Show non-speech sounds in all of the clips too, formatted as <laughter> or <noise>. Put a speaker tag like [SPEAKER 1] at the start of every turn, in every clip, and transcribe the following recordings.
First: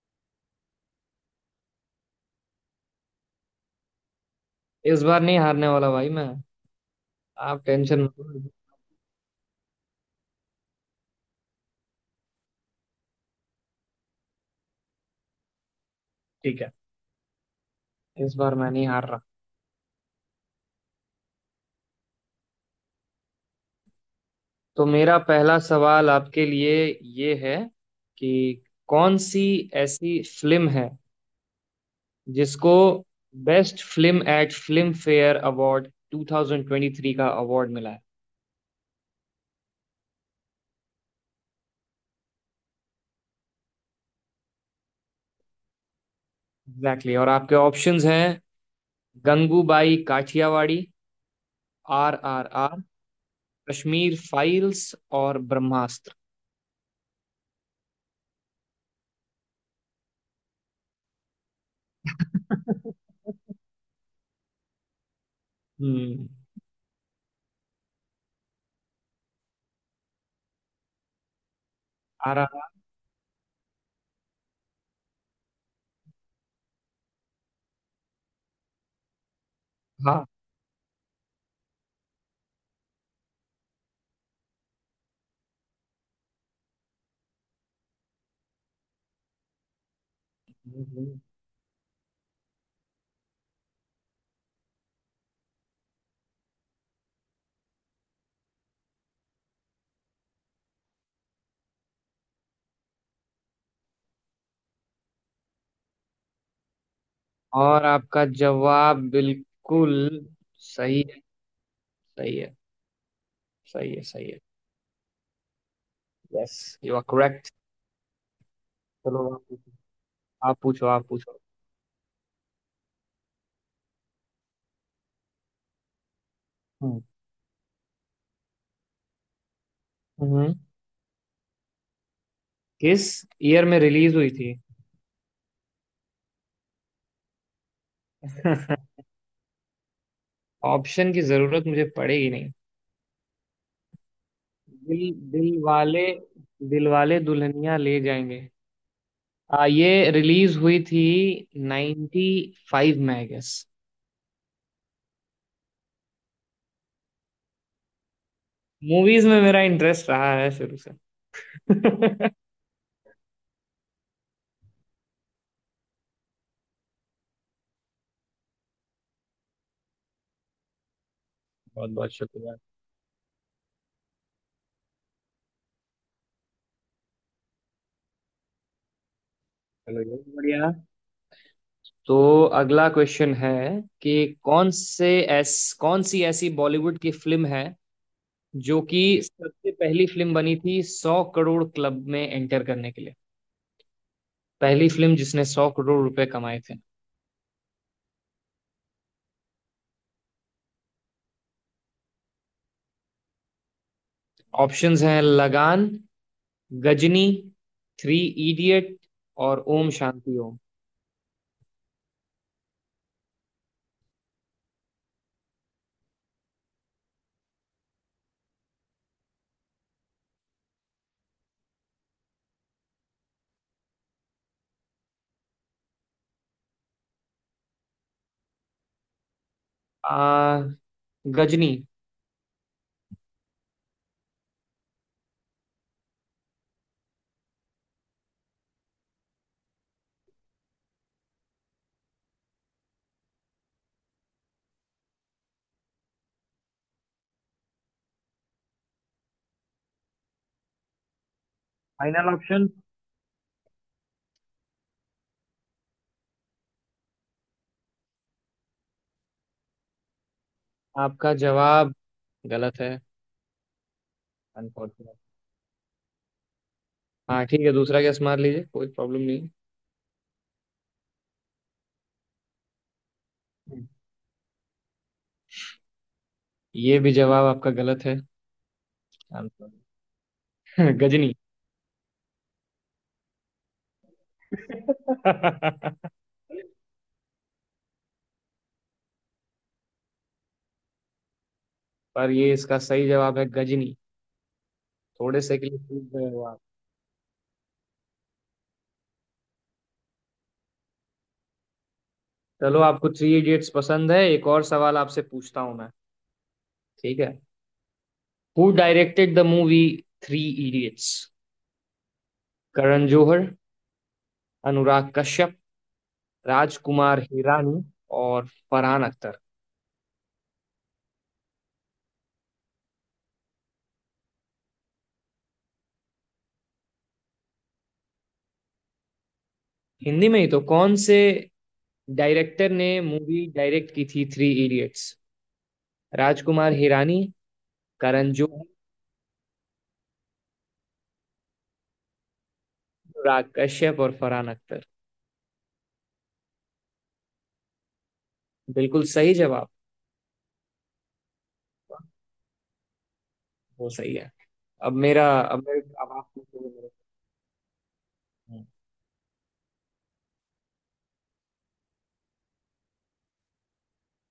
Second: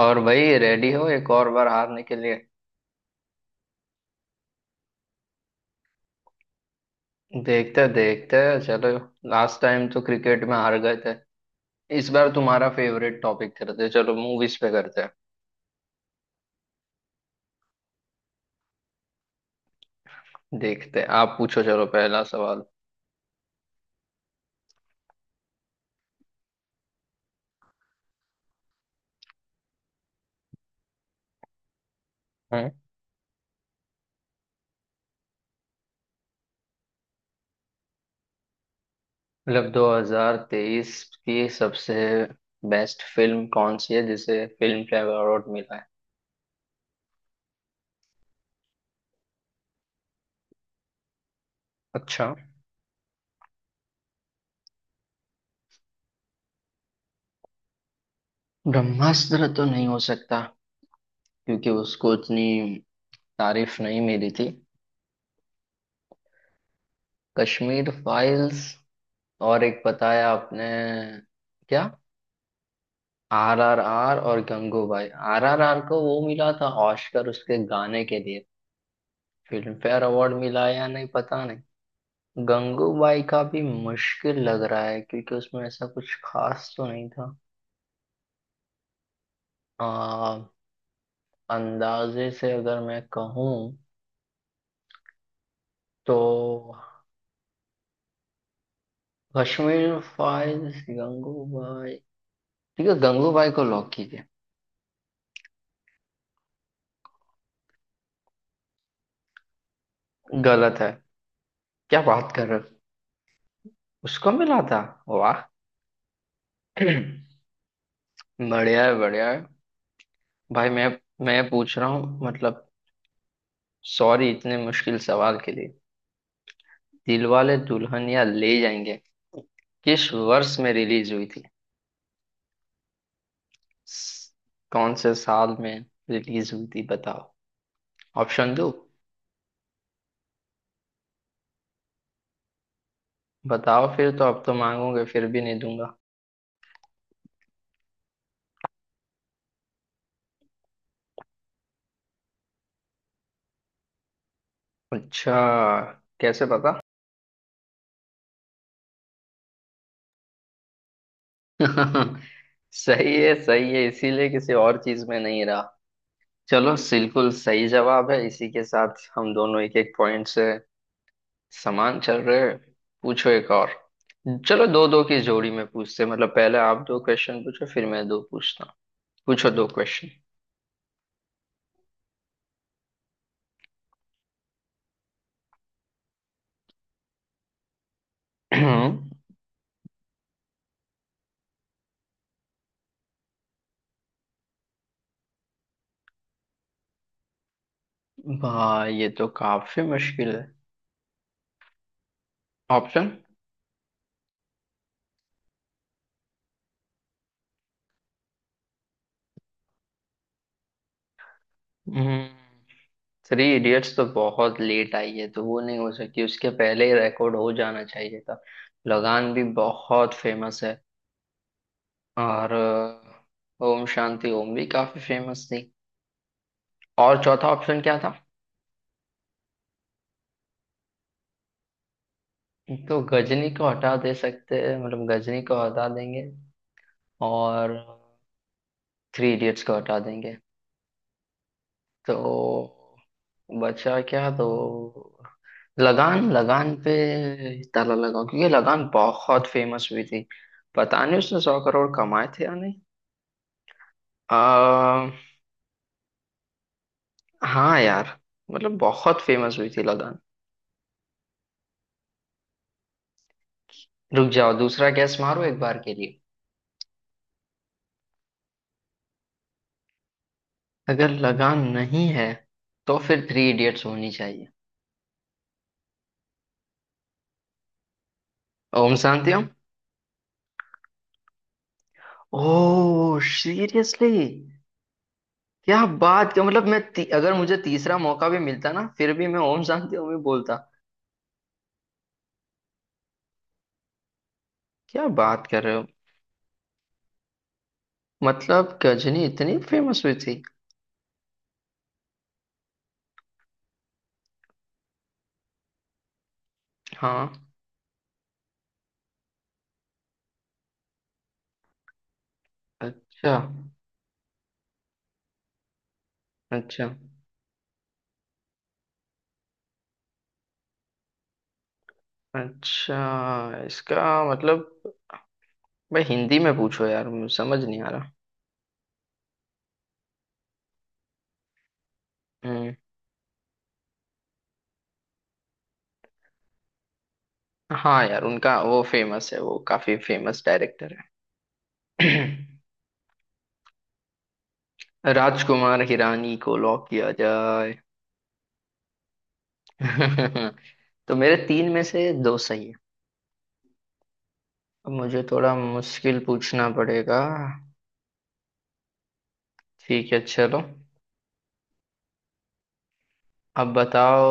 [SPEAKER 1] और भाई रेडी हो एक और बार हारने के लिए।
[SPEAKER 2] इस बार नहीं हारने वाला भाई मैं। आप
[SPEAKER 1] देखते
[SPEAKER 2] टेंशन मत
[SPEAKER 1] देखते।
[SPEAKER 2] लो।
[SPEAKER 1] चलो, लास्ट टाइम तो क्रिकेट में हार गए थे। इस बार तुम्हारा फेवरेट टॉपिक करते हैं। चलो, मूवीज पे करते हैं।
[SPEAKER 2] ठीक है। इस बार मैं नहीं हार रहा।
[SPEAKER 1] देखते हैं, आप पूछो। चलो, पहला सवाल।
[SPEAKER 2] तो मेरा पहला सवाल आपके लिए ये है कि कौन सी ऐसी फिल्म है
[SPEAKER 1] हम्म।
[SPEAKER 2] जिसको best film at Filmfare award 2023 का अवार्ड मिला है।
[SPEAKER 1] मतलब 2023 की सबसे बेस्ट फिल्म कौन सी है जिसे फिल्म फेयर अवार्ड मिला है?
[SPEAKER 2] Exactly exactly। और आपके ऑप्शंस हैं: गंगूबाई काठियावाड़ी, आर
[SPEAKER 1] अच्छा।
[SPEAKER 2] आर आर, कश्मीर फाइल्स और ब्रह्मास्त्र।
[SPEAKER 1] ब्रह्मास्त्र तो नहीं हो सकता, क्योंकि उसको इतनी
[SPEAKER 2] <laughs>
[SPEAKER 1] तारीफ नहीं मिली थी।
[SPEAKER 2] हम्म।
[SPEAKER 1] कश्मीर फाइल्स, और एक बताया आपने क्या?
[SPEAKER 2] R R.
[SPEAKER 1] R R R और गंगूबाई। आर आर आर को वो मिला था ऑस्कर उसके गाने के लिए। फिल्म फेयर
[SPEAKER 2] हाँ।
[SPEAKER 1] अवार्ड मिला है या नहीं, पता नहीं। गंगूबाई का भी मुश्किल लग रहा है, क्योंकि उसमें ऐसा कुछ खास तो नहीं था। आ, अंदाजे से अगर मैं कहूँ तो कश्मीर फाइल्स, गंगूबाई। ठीक है, गंगूबाई को लॉक कीजिए।
[SPEAKER 2] और आपका जवाब बिल्कुल
[SPEAKER 1] गलत है?
[SPEAKER 2] सही है।
[SPEAKER 1] क्या बात
[SPEAKER 2] सही
[SPEAKER 1] कर
[SPEAKER 2] है।
[SPEAKER 1] रहे हो!
[SPEAKER 2] सही है
[SPEAKER 1] उसको
[SPEAKER 2] सही है।
[SPEAKER 1] मिला था? वाह!
[SPEAKER 2] यस। You are
[SPEAKER 1] <clears throat>
[SPEAKER 2] correct.
[SPEAKER 1] बढ़िया है,
[SPEAKER 2] चलो,
[SPEAKER 1] बढ़िया है।
[SPEAKER 2] आप
[SPEAKER 1] भाई, मैं
[SPEAKER 2] पूछो आप पूछो आप पूछो।
[SPEAKER 1] मैं पूछ रहा हूँ, मतलब सॉरी इतने मुश्किल सवाल के लिए।
[SPEAKER 2] हम्म।
[SPEAKER 1] दिलवाले दुल्हनिया ले जाएंगे किस
[SPEAKER 2] हम्म।
[SPEAKER 1] वर्ष में रिलीज हुई थी?
[SPEAKER 2] किस ईयर में रिलीज हुई
[SPEAKER 1] स-
[SPEAKER 2] थी?
[SPEAKER 1] कौन से साल में रिलीज हुई थी बताओ, ऑप्शन दो।
[SPEAKER 2] <laughs> ऑप्शन की जरूरत मुझे पड़ेगी नहीं।
[SPEAKER 1] बताओ फिर, तो अब तो मांगोगे
[SPEAKER 2] दिल
[SPEAKER 1] फिर भी नहीं दूंगा।
[SPEAKER 2] दिल वाले दुल्हनिया ले जाएंगे। ये रिलीज हुई थी 95 फाइव में, आई गेस।
[SPEAKER 1] अच्छा, कैसे पता?
[SPEAKER 2] मूवीज में मेरा इंटरेस्ट रहा है शुरू से, <laughs>
[SPEAKER 1] <laughs>
[SPEAKER 2] बहुत।
[SPEAKER 1] सही है, सही है। इसीलिए किसी और चीज में नहीं रहा। चलो, बिल्कुल सही जवाब है। इसी के साथ हम दोनों एक एक पॉइंट से समान
[SPEAKER 2] बहुत
[SPEAKER 1] चल रहे
[SPEAKER 2] शुक्रिया।
[SPEAKER 1] हैं। पूछो एक और। चलो, दो दो की जोड़ी में पूछते हैं। मतलब पहले आप दो क्वेश्चन पूछो, फिर मैं दो पूछता हूँ। पूछो दो
[SPEAKER 2] चलो,
[SPEAKER 1] क्वेश्चन।
[SPEAKER 2] ये भी बढ़िया। तो अगला क्वेश्चन है कि कौन से ऐस कौन सी ऐसी बॉलीवुड की फिल्म है जो कि
[SPEAKER 1] <clears throat>
[SPEAKER 2] सबसे पहली फिल्म बनी थी 100 करोड़ क्लब में एंटर करने के लिए, पहली फिल्म जिसने 100 करोड़ रुपए कमाए थे।
[SPEAKER 1] वाह, ये तो काफी मुश्किल है। ऑप्शन?
[SPEAKER 2] ऑप्शंस हैं: लगान, गजनी, थ्री इडियट और ओम शांति ओम।
[SPEAKER 1] थ्री इडियट्स तो बहुत लेट आई है तो वो नहीं हो सकती, उसके पहले ही रिकॉर्ड हो जाना चाहिए था। लगान भी बहुत फेमस है, और ओम शांति ओम भी काफी फेमस थी। और चौथा ऑप्शन क्या था?
[SPEAKER 2] आ, गजनी।
[SPEAKER 1] तो गजनी को हटा दे सकते हैं, मतलब गजनी को हटा देंगे और थ्री इडियट्स को हटा देंगे, तो बचा क्या? तो लगान, लगान पे ताला लगाओ क्योंकि लगान बहुत फेमस हुई थी। पता नहीं उसने 100 करोड़ कमाए
[SPEAKER 2] फाइनल
[SPEAKER 1] थे या
[SPEAKER 2] ऑप्शन।
[SPEAKER 1] नहीं। आ, हाँ यार, मतलब बहुत फेमस हुई थी लगान।
[SPEAKER 2] आपका जवाब गलत है।
[SPEAKER 1] रुक जाओ, दूसरा गैस
[SPEAKER 2] अनफॉर्चुनेट।
[SPEAKER 1] मारो एक बार के लिए।
[SPEAKER 2] हाँ ठीक है, दूसरा गैस मार लीजिए, कोई प्रॉब्लम नहीं
[SPEAKER 1] अगर लगान नहीं है तो फिर थ्री इडियट्स
[SPEAKER 2] है।
[SPEAKER 1] होनी चाहिए।
[SPEAKER 2] ये भी जवाब आपका गलत है।
[SPEAKER 1] Om Shanti Om?
[SPEAKER 2] I'm sorry। <laughs> Ghazni.
[SPEAKER 1] Oh, seriously!
[SPEAKER 2] <laughs>
[SPEAKER 1] क्या बात! क्या मतलब, मैं अगर मुझे तीसरा मौका भी मिलता ना, फिर भी मैं ओम शांति ओम ही बोलता।
[SPEAKER 2] पर ये इसका सही जवाब है, गजनी।
[SPEAKER 1] क्या
[SPEAKER 2] थोड़े
[SPEAKER 1] बात
[SPEAKER 2] से
[SPEAKER 1] कर
[SPEAKER 2] के
[SPEAKER 1] रहे
[SPEAKER 2] लिए
[SPEAKER 1] हो!
[SPEAKER 2] चूक गए हो आप।
[SPEAKER 1] मतलब गजनी इतनी फेमस हुई थी?
[SPEAKER 2] चलो, आपको थ्री इडियट्स पसंद है, एक और सवाल आपसे पूछता हूं मैं। ठीक है।
[SPEAKER 1] हाँ।
[SPEAKER 2] Who directed the movie three idiots? Karan
[SPEAKER 1] अच्छा,
[SPEAKER 2] जौहर, अनुराग कश्यप,
[SPEAKER 1] अच्छा,
[SPEAKER 2] राजकुमार हिरानी और फरहान अख्तर।
[SPEAKER 1] अच्छा। इसका मतलब, मैं हिंदी में पूछो यार, मुझे समझ नहीं आ रहा।
[SPEAKER 2] हिंदी में ही तो। कौन से डायरेक्टर
[SPEAKER 1] हम्म,
[SPEAKER 2] ने मूवी डायरेक्ट की थी थ्री इडियट्स? राजकुमार हिरानी,
[SPEAKER 1] हाँ यार,
[SPEAKER 2] करण
[SPEAKER 1] उनका
[SPEAKER 2] जौहर,
[SPEAKER 1] वो फेमस है, वो काफी फेमस डायरेक्टर है।
[SPEAKER 2] अनुराग कश्यप और फरहान अख्तर।
[SPEAKER 1] <clears throat> राजकुमार हिरानी को लॉक किया जाए।
[SPEAKER 2] बिल्कुल सही जवाब।
[SPEAKER 1] <laughs> तो मेरे तीन में से दो सही है।
[SPEAKER 2] वो सही है।
[SPEAKER 1] अब मुझे थोड़ा
[SPEAKER 2] अब
[SPEAKER 1] मुश्किल
[SPEAKER 2] आप
[SPEAKER 1] पूछना
[SPEAKER 2] पूछोगे मेरे
[SPEAKER 1] पड़ेगा। ठीक है, चलो। अब बताओ,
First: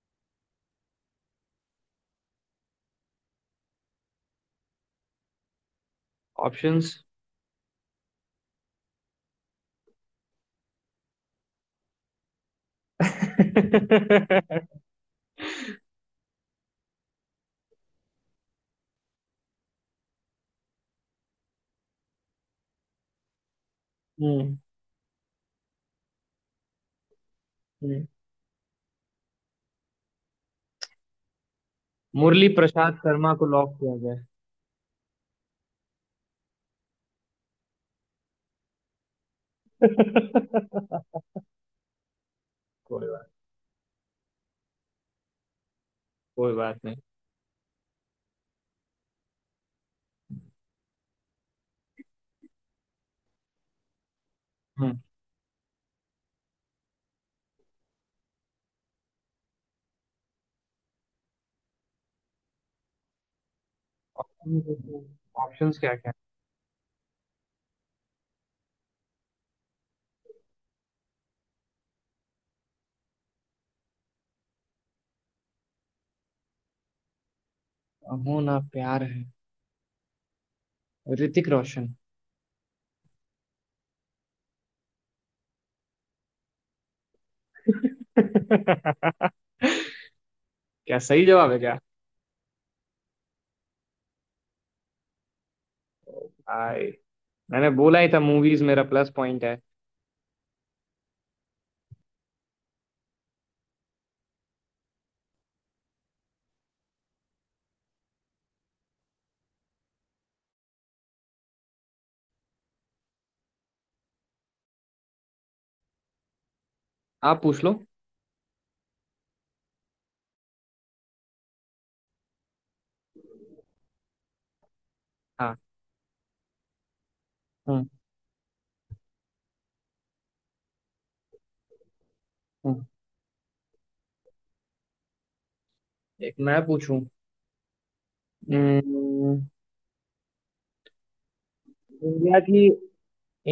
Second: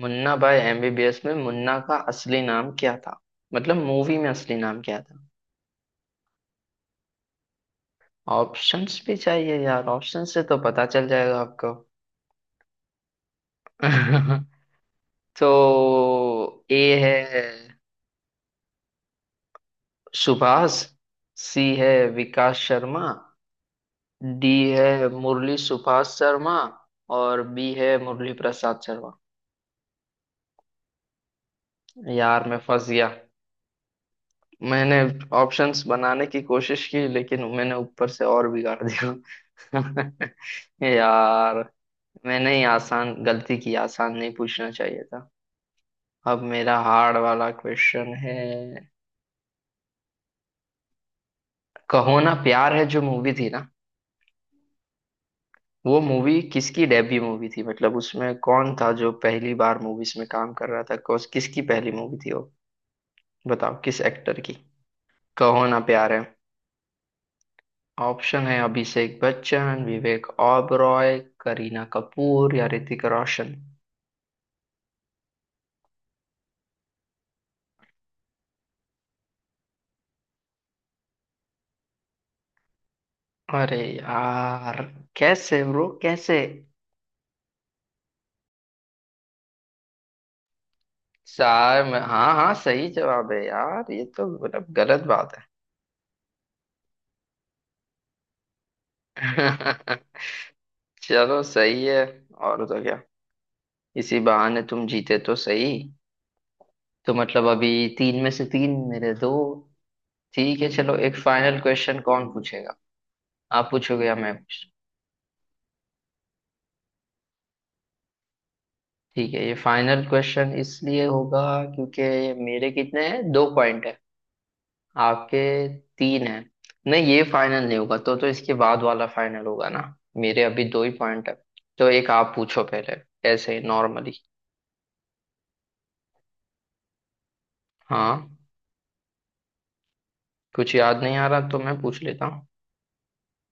[SPEAKER 1] मुन्ना भाई एमबीबीएस में मुन्ना का असली नाम क्या था? मतलब मूवी में असली नाम क्या था?
[SPEAKER 2] ऑप्शंस।
[SPEAKER 1] ऑप्शंस भी चाहिए यार? ऑप्शन से तो पता चल जाएगा आपको। <laughs>
[SPEAKER 2] हम्म।
[SPEAKER 1] तो ए है सुभाष, सी है विकास शर्मा, डी
[SPEAKER 2] <laughs>
[SPEAKER 1] है मुरली सुभाष शर्मा, और बी है
[SPEAKER 2] हम्म।
[SPEAKER 1] मुरली प्रसाद शर्मा। यार,
[SPEAKER 2] मुरली
[SPEAKER 1] मैं फंस
[SPEAKER 2] प्रसाद
[SPEAKER 1] गया।
[SPEAKER 2] शर्मा को लॉक किया जाए।
[SPEAKER 1] मैंने ऑप्शंस बनाने की कोशिश की, लेकिन मैंने ऊपर से और बिगाड़ दिया <laughs>
[SPEAKER 2] <laughs>
[SPEAKER 1] यार। मैंने ही
[SPEAKER 2] कोई
[SPEAKER 1] आसान
[SPEAKER 2] बात
[SPEAKER 1] गलती की, आसान नहीं पूछना चाहिए था। अब
[SPEAKER 2] कोई
[SPEAKER 1] मेरा
[SPEAKER 2] बात नहीं।
[SPEAKER 1] हार्ड वाला क्वेश्चन है। कहो ना प्यार है जो मूवी थी ना,
[SPEAKER 2] हम्म।
[SPEAKER 1] वो मूवी किसकी डेब्यू मूवी थी? मतलब उसमें कौन था जो पहली बार मूवीज में काम कर रहा था? कौस किसकी पहली मूवी थी वो, बताओ किस एक्टर की,
[SPEAKER 2] ऑप्शंस
[SPEAKER 1] कहो
[SPEAKER 2] ऑप्शंस
[SPEAKER 1] ना
[SPEAKER 2] क्या क्या?
[SPEAKER 1] प्यार है। ऑप्शन है अभिषेक बच्चन, विवेक ओबरॉय, करीना कपूर या ऋतिक रोशन।
[SPEAKER 2] है? हो ना प्यार है। ऋतिक रोशन।
[SPEAKER 1] अरे यार! कैसे ब्रो, कैसे!
[SPEAKER 2] <laughs> क्या सही जवाब है क्या?
[SPEAKER 1] सार में हाँ हाँ, सही जवाब है यार, ये तो मतलब गलत बात
[SPEAKER 2] ओ भाई! मैंने बोला ही था, मूवीज मेरा प्लस पॉइंट है।
[SPEAKER 1] है। <laughs> चलो, सही है। और तो क्या, इसी बहाने तुम जीते तो सही। तो मतलब अभी तीन में से तीन, मेरे दो। ठीक है, चलो, एक फाइनल क्वेश्चन। कौन पूछेगा, आप पूछोगे या मैं पूछूं?
[SPEAKER 2] आप पूछ लो।
[SPEAKER 1] ठीक है, ये फाइनल क्वेश्चन इसलिए होगा क्योंकि मेरे कितने हैं, दो पॉइंट है, आपके
[SPEAKER 2] हाँ।
[SPEAKER 1] तीन है। नहीं, ये फाइनल नहीं होगा, तो इसके बाद वाला फाइनल होगा ना। मेरे अभी दो ही पॉइंट है। तो एक आप पूछो
[SPEAKER 2] हम्म।
[SPEAKER 1] पहले, ऐसे नॉर्मली।
[SPEAKER 2] एक मैं पूछूं।
[SPEAKER 1] हाँ।
[SPEAKER 2] हम्म,
[SPEAKER 1] कुछ याद नहीं आ रहा तो मैं पूछ लेता
[SPEAKER 2] इंडिया
[SPEAKER 1] हूँ।
[SPEAKER 2] की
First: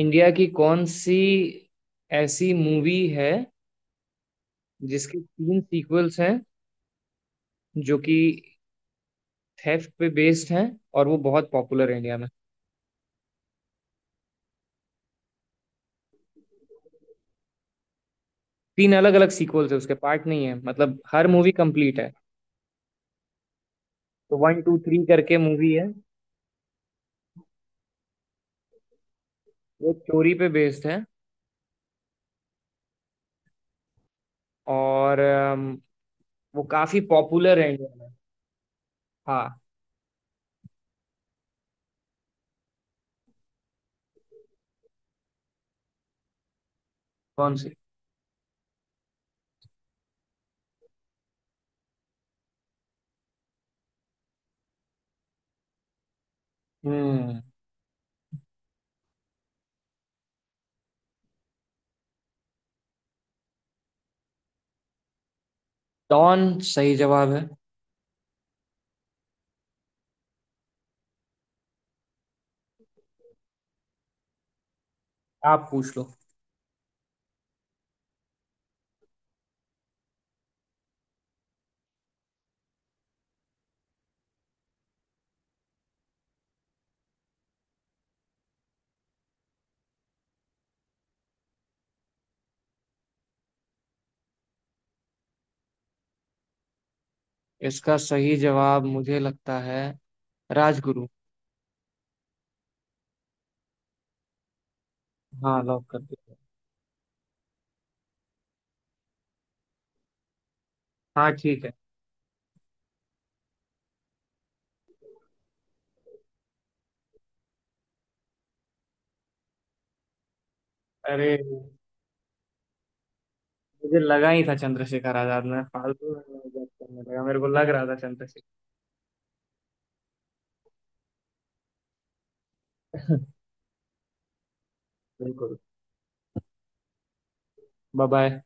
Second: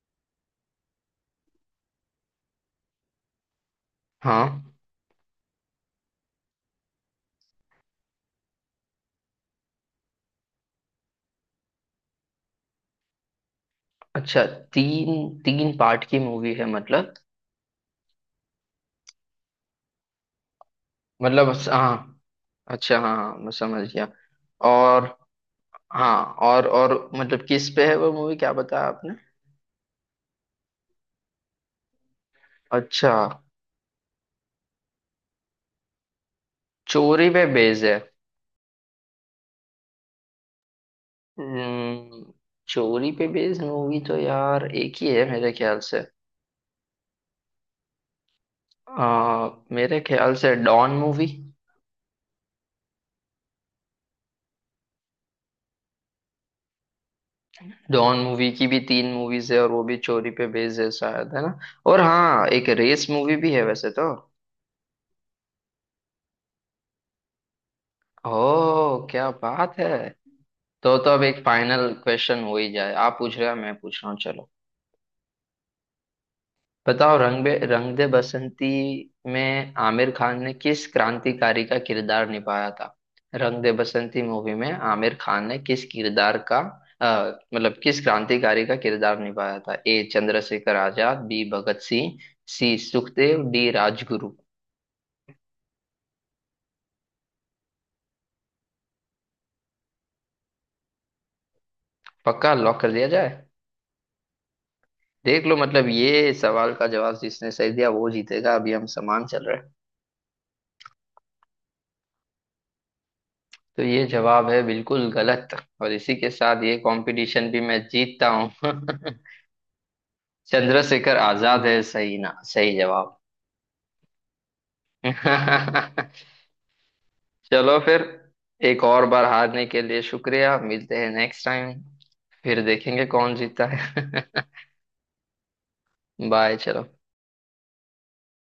[SPEAKER 2] इंडिया की कौन सी ऐसी मूवी है
[SPEAKER 1] हाँ।
[SPEAKER 2] जिसके तीन सीक्वल्स हैं, जो कि थेफ्ट पे बेस्ड हैं, और वो बहुत पॉपुलर है इंडिया में।
[SPEAKER 1] अच्छा, तीन, तीन पार्ट की मूवी है मतलब?
[SPEAKER 2] तीन अलग अलग सीक्वल्स है, उसके पार्ट नहीं है, मतलब हर
[SPEAKER 1] मतलब
[SPEAKER 2] मूवी कंप्लीट है।
[SPEAKER 1] हाँ। अच्छा, हाँ हाँ, मैं समझ गया।
[SPEAKER 2] तो वन टू
[SPEAKER 1] और
[SPEAKER 2] थ्री करके मूवी है।
[SPEAKER 1] हाँ, और मतलब किस पे है वो मूवी, क्या बताया आपने?
[SPEAKER 2] वो चोरी पे बेस्ड है।
[SPEAKER 1] अच्छा,
[SPEAKER 2] और वो काफी
[SPEAKER 1] चोरी पे
[SPEAKER 2] पॉपुलर है
[SPEAKER 1] बेस्ड है।
[SPEAKER 2] इंडिया में। हाँ।
[SPEAKER 1] हम्म, चोरी पे बेस्ड मूवी तो यार एक ही है मेरे ख्याल से।
[SPEAKER 2] कौन सी?
[SPEAKER 1] मेरे ख्याल से डॉन मूवी।
[SPEAKER 2] हम्म।
[SPEAKER 1] डॉन मूवी की भी तीन मूवीज है और वो भी चोरी पे बेस्ड है शायद, है ना? और हाँ, एक रेस मूवी भी है वैसे तो।
[SPEAKER 2] डॉन सही जवाब है।
[SPEAKER 1] ओ, क्या बात है! तो अब एक फाइनल क्वेश्चन हो ही जाए। आप पूछ रहे हैं, मैं पूछ रहा हूँ, चलो।
[SPEAKER 2] आप पूछ लो।
[SPEAKER 1] बताओ, रंग दे बसंती में आमिर खान ने किस क्रांतिकारी का किरदार निभाया था? रंग दे बसंती मूवी में आमिर खान ने किस किरदार का, मतलब किस क्रांतिकारी का किरदार निभाया था? A Chandrashekhar Azad, B Bhagat Singh, C Sukhdev, D Rajguru.
[SPEAKER 2] इसका सही जवाब मुझे लगता है राजगुरु।
[SPEAKER 1] पक्का, लॉक कर दिया जाए? देख लो,
[SPEAKER 2] हाँ, लॉक
[SPEAKER 1] मतलब
[SPEAKER 2] कर
[SPEAKER 1] ये
[SPEAKER 2] दीजिए।
[SPEAKER 1] सवाल का जवाब जिसने सही दिया वो जीतेगा, अभी हम समान चल रहे हैं।
[SPEAKER 2] हाँ ठीक है।
[SPEAKER 1] तो ये जवाब है बिल्कुल गलत, और इसी के साथ ये कंपटीशन भी मैं जीतता हूँ। <laughs> चंद्रशेखर
[SPEAKER 2] अरे,
[SPEAKER 1] आजाद है सही ना, सही जवाब।
[SPEAKER 2] मुझे लगा ही था चंद्रशेखर आजाद, मैं फालतू में
[SPEAKER 1] <laughs>
[SPEAKER 2] मजाक करने लगा, मेरे को लग
[SPEAKER 1] चलो
[SPEAKER 2] रहा था
[SPEAKER 1] फिर,
[SPEAKER 2] चंद्रशेखर।
[SPEAKER 1] एक और बार हारने के लिए शुक्रिया। मिलते हैं नेक्स्ट टाइम, फिर देखेंगे कौन जीता है। <laughs>
[SPEAKER 2] <laughs> बिल्कुल।
[SPEAKER 1] बाय, चलो।
[SPEAKER 2] Bye bye.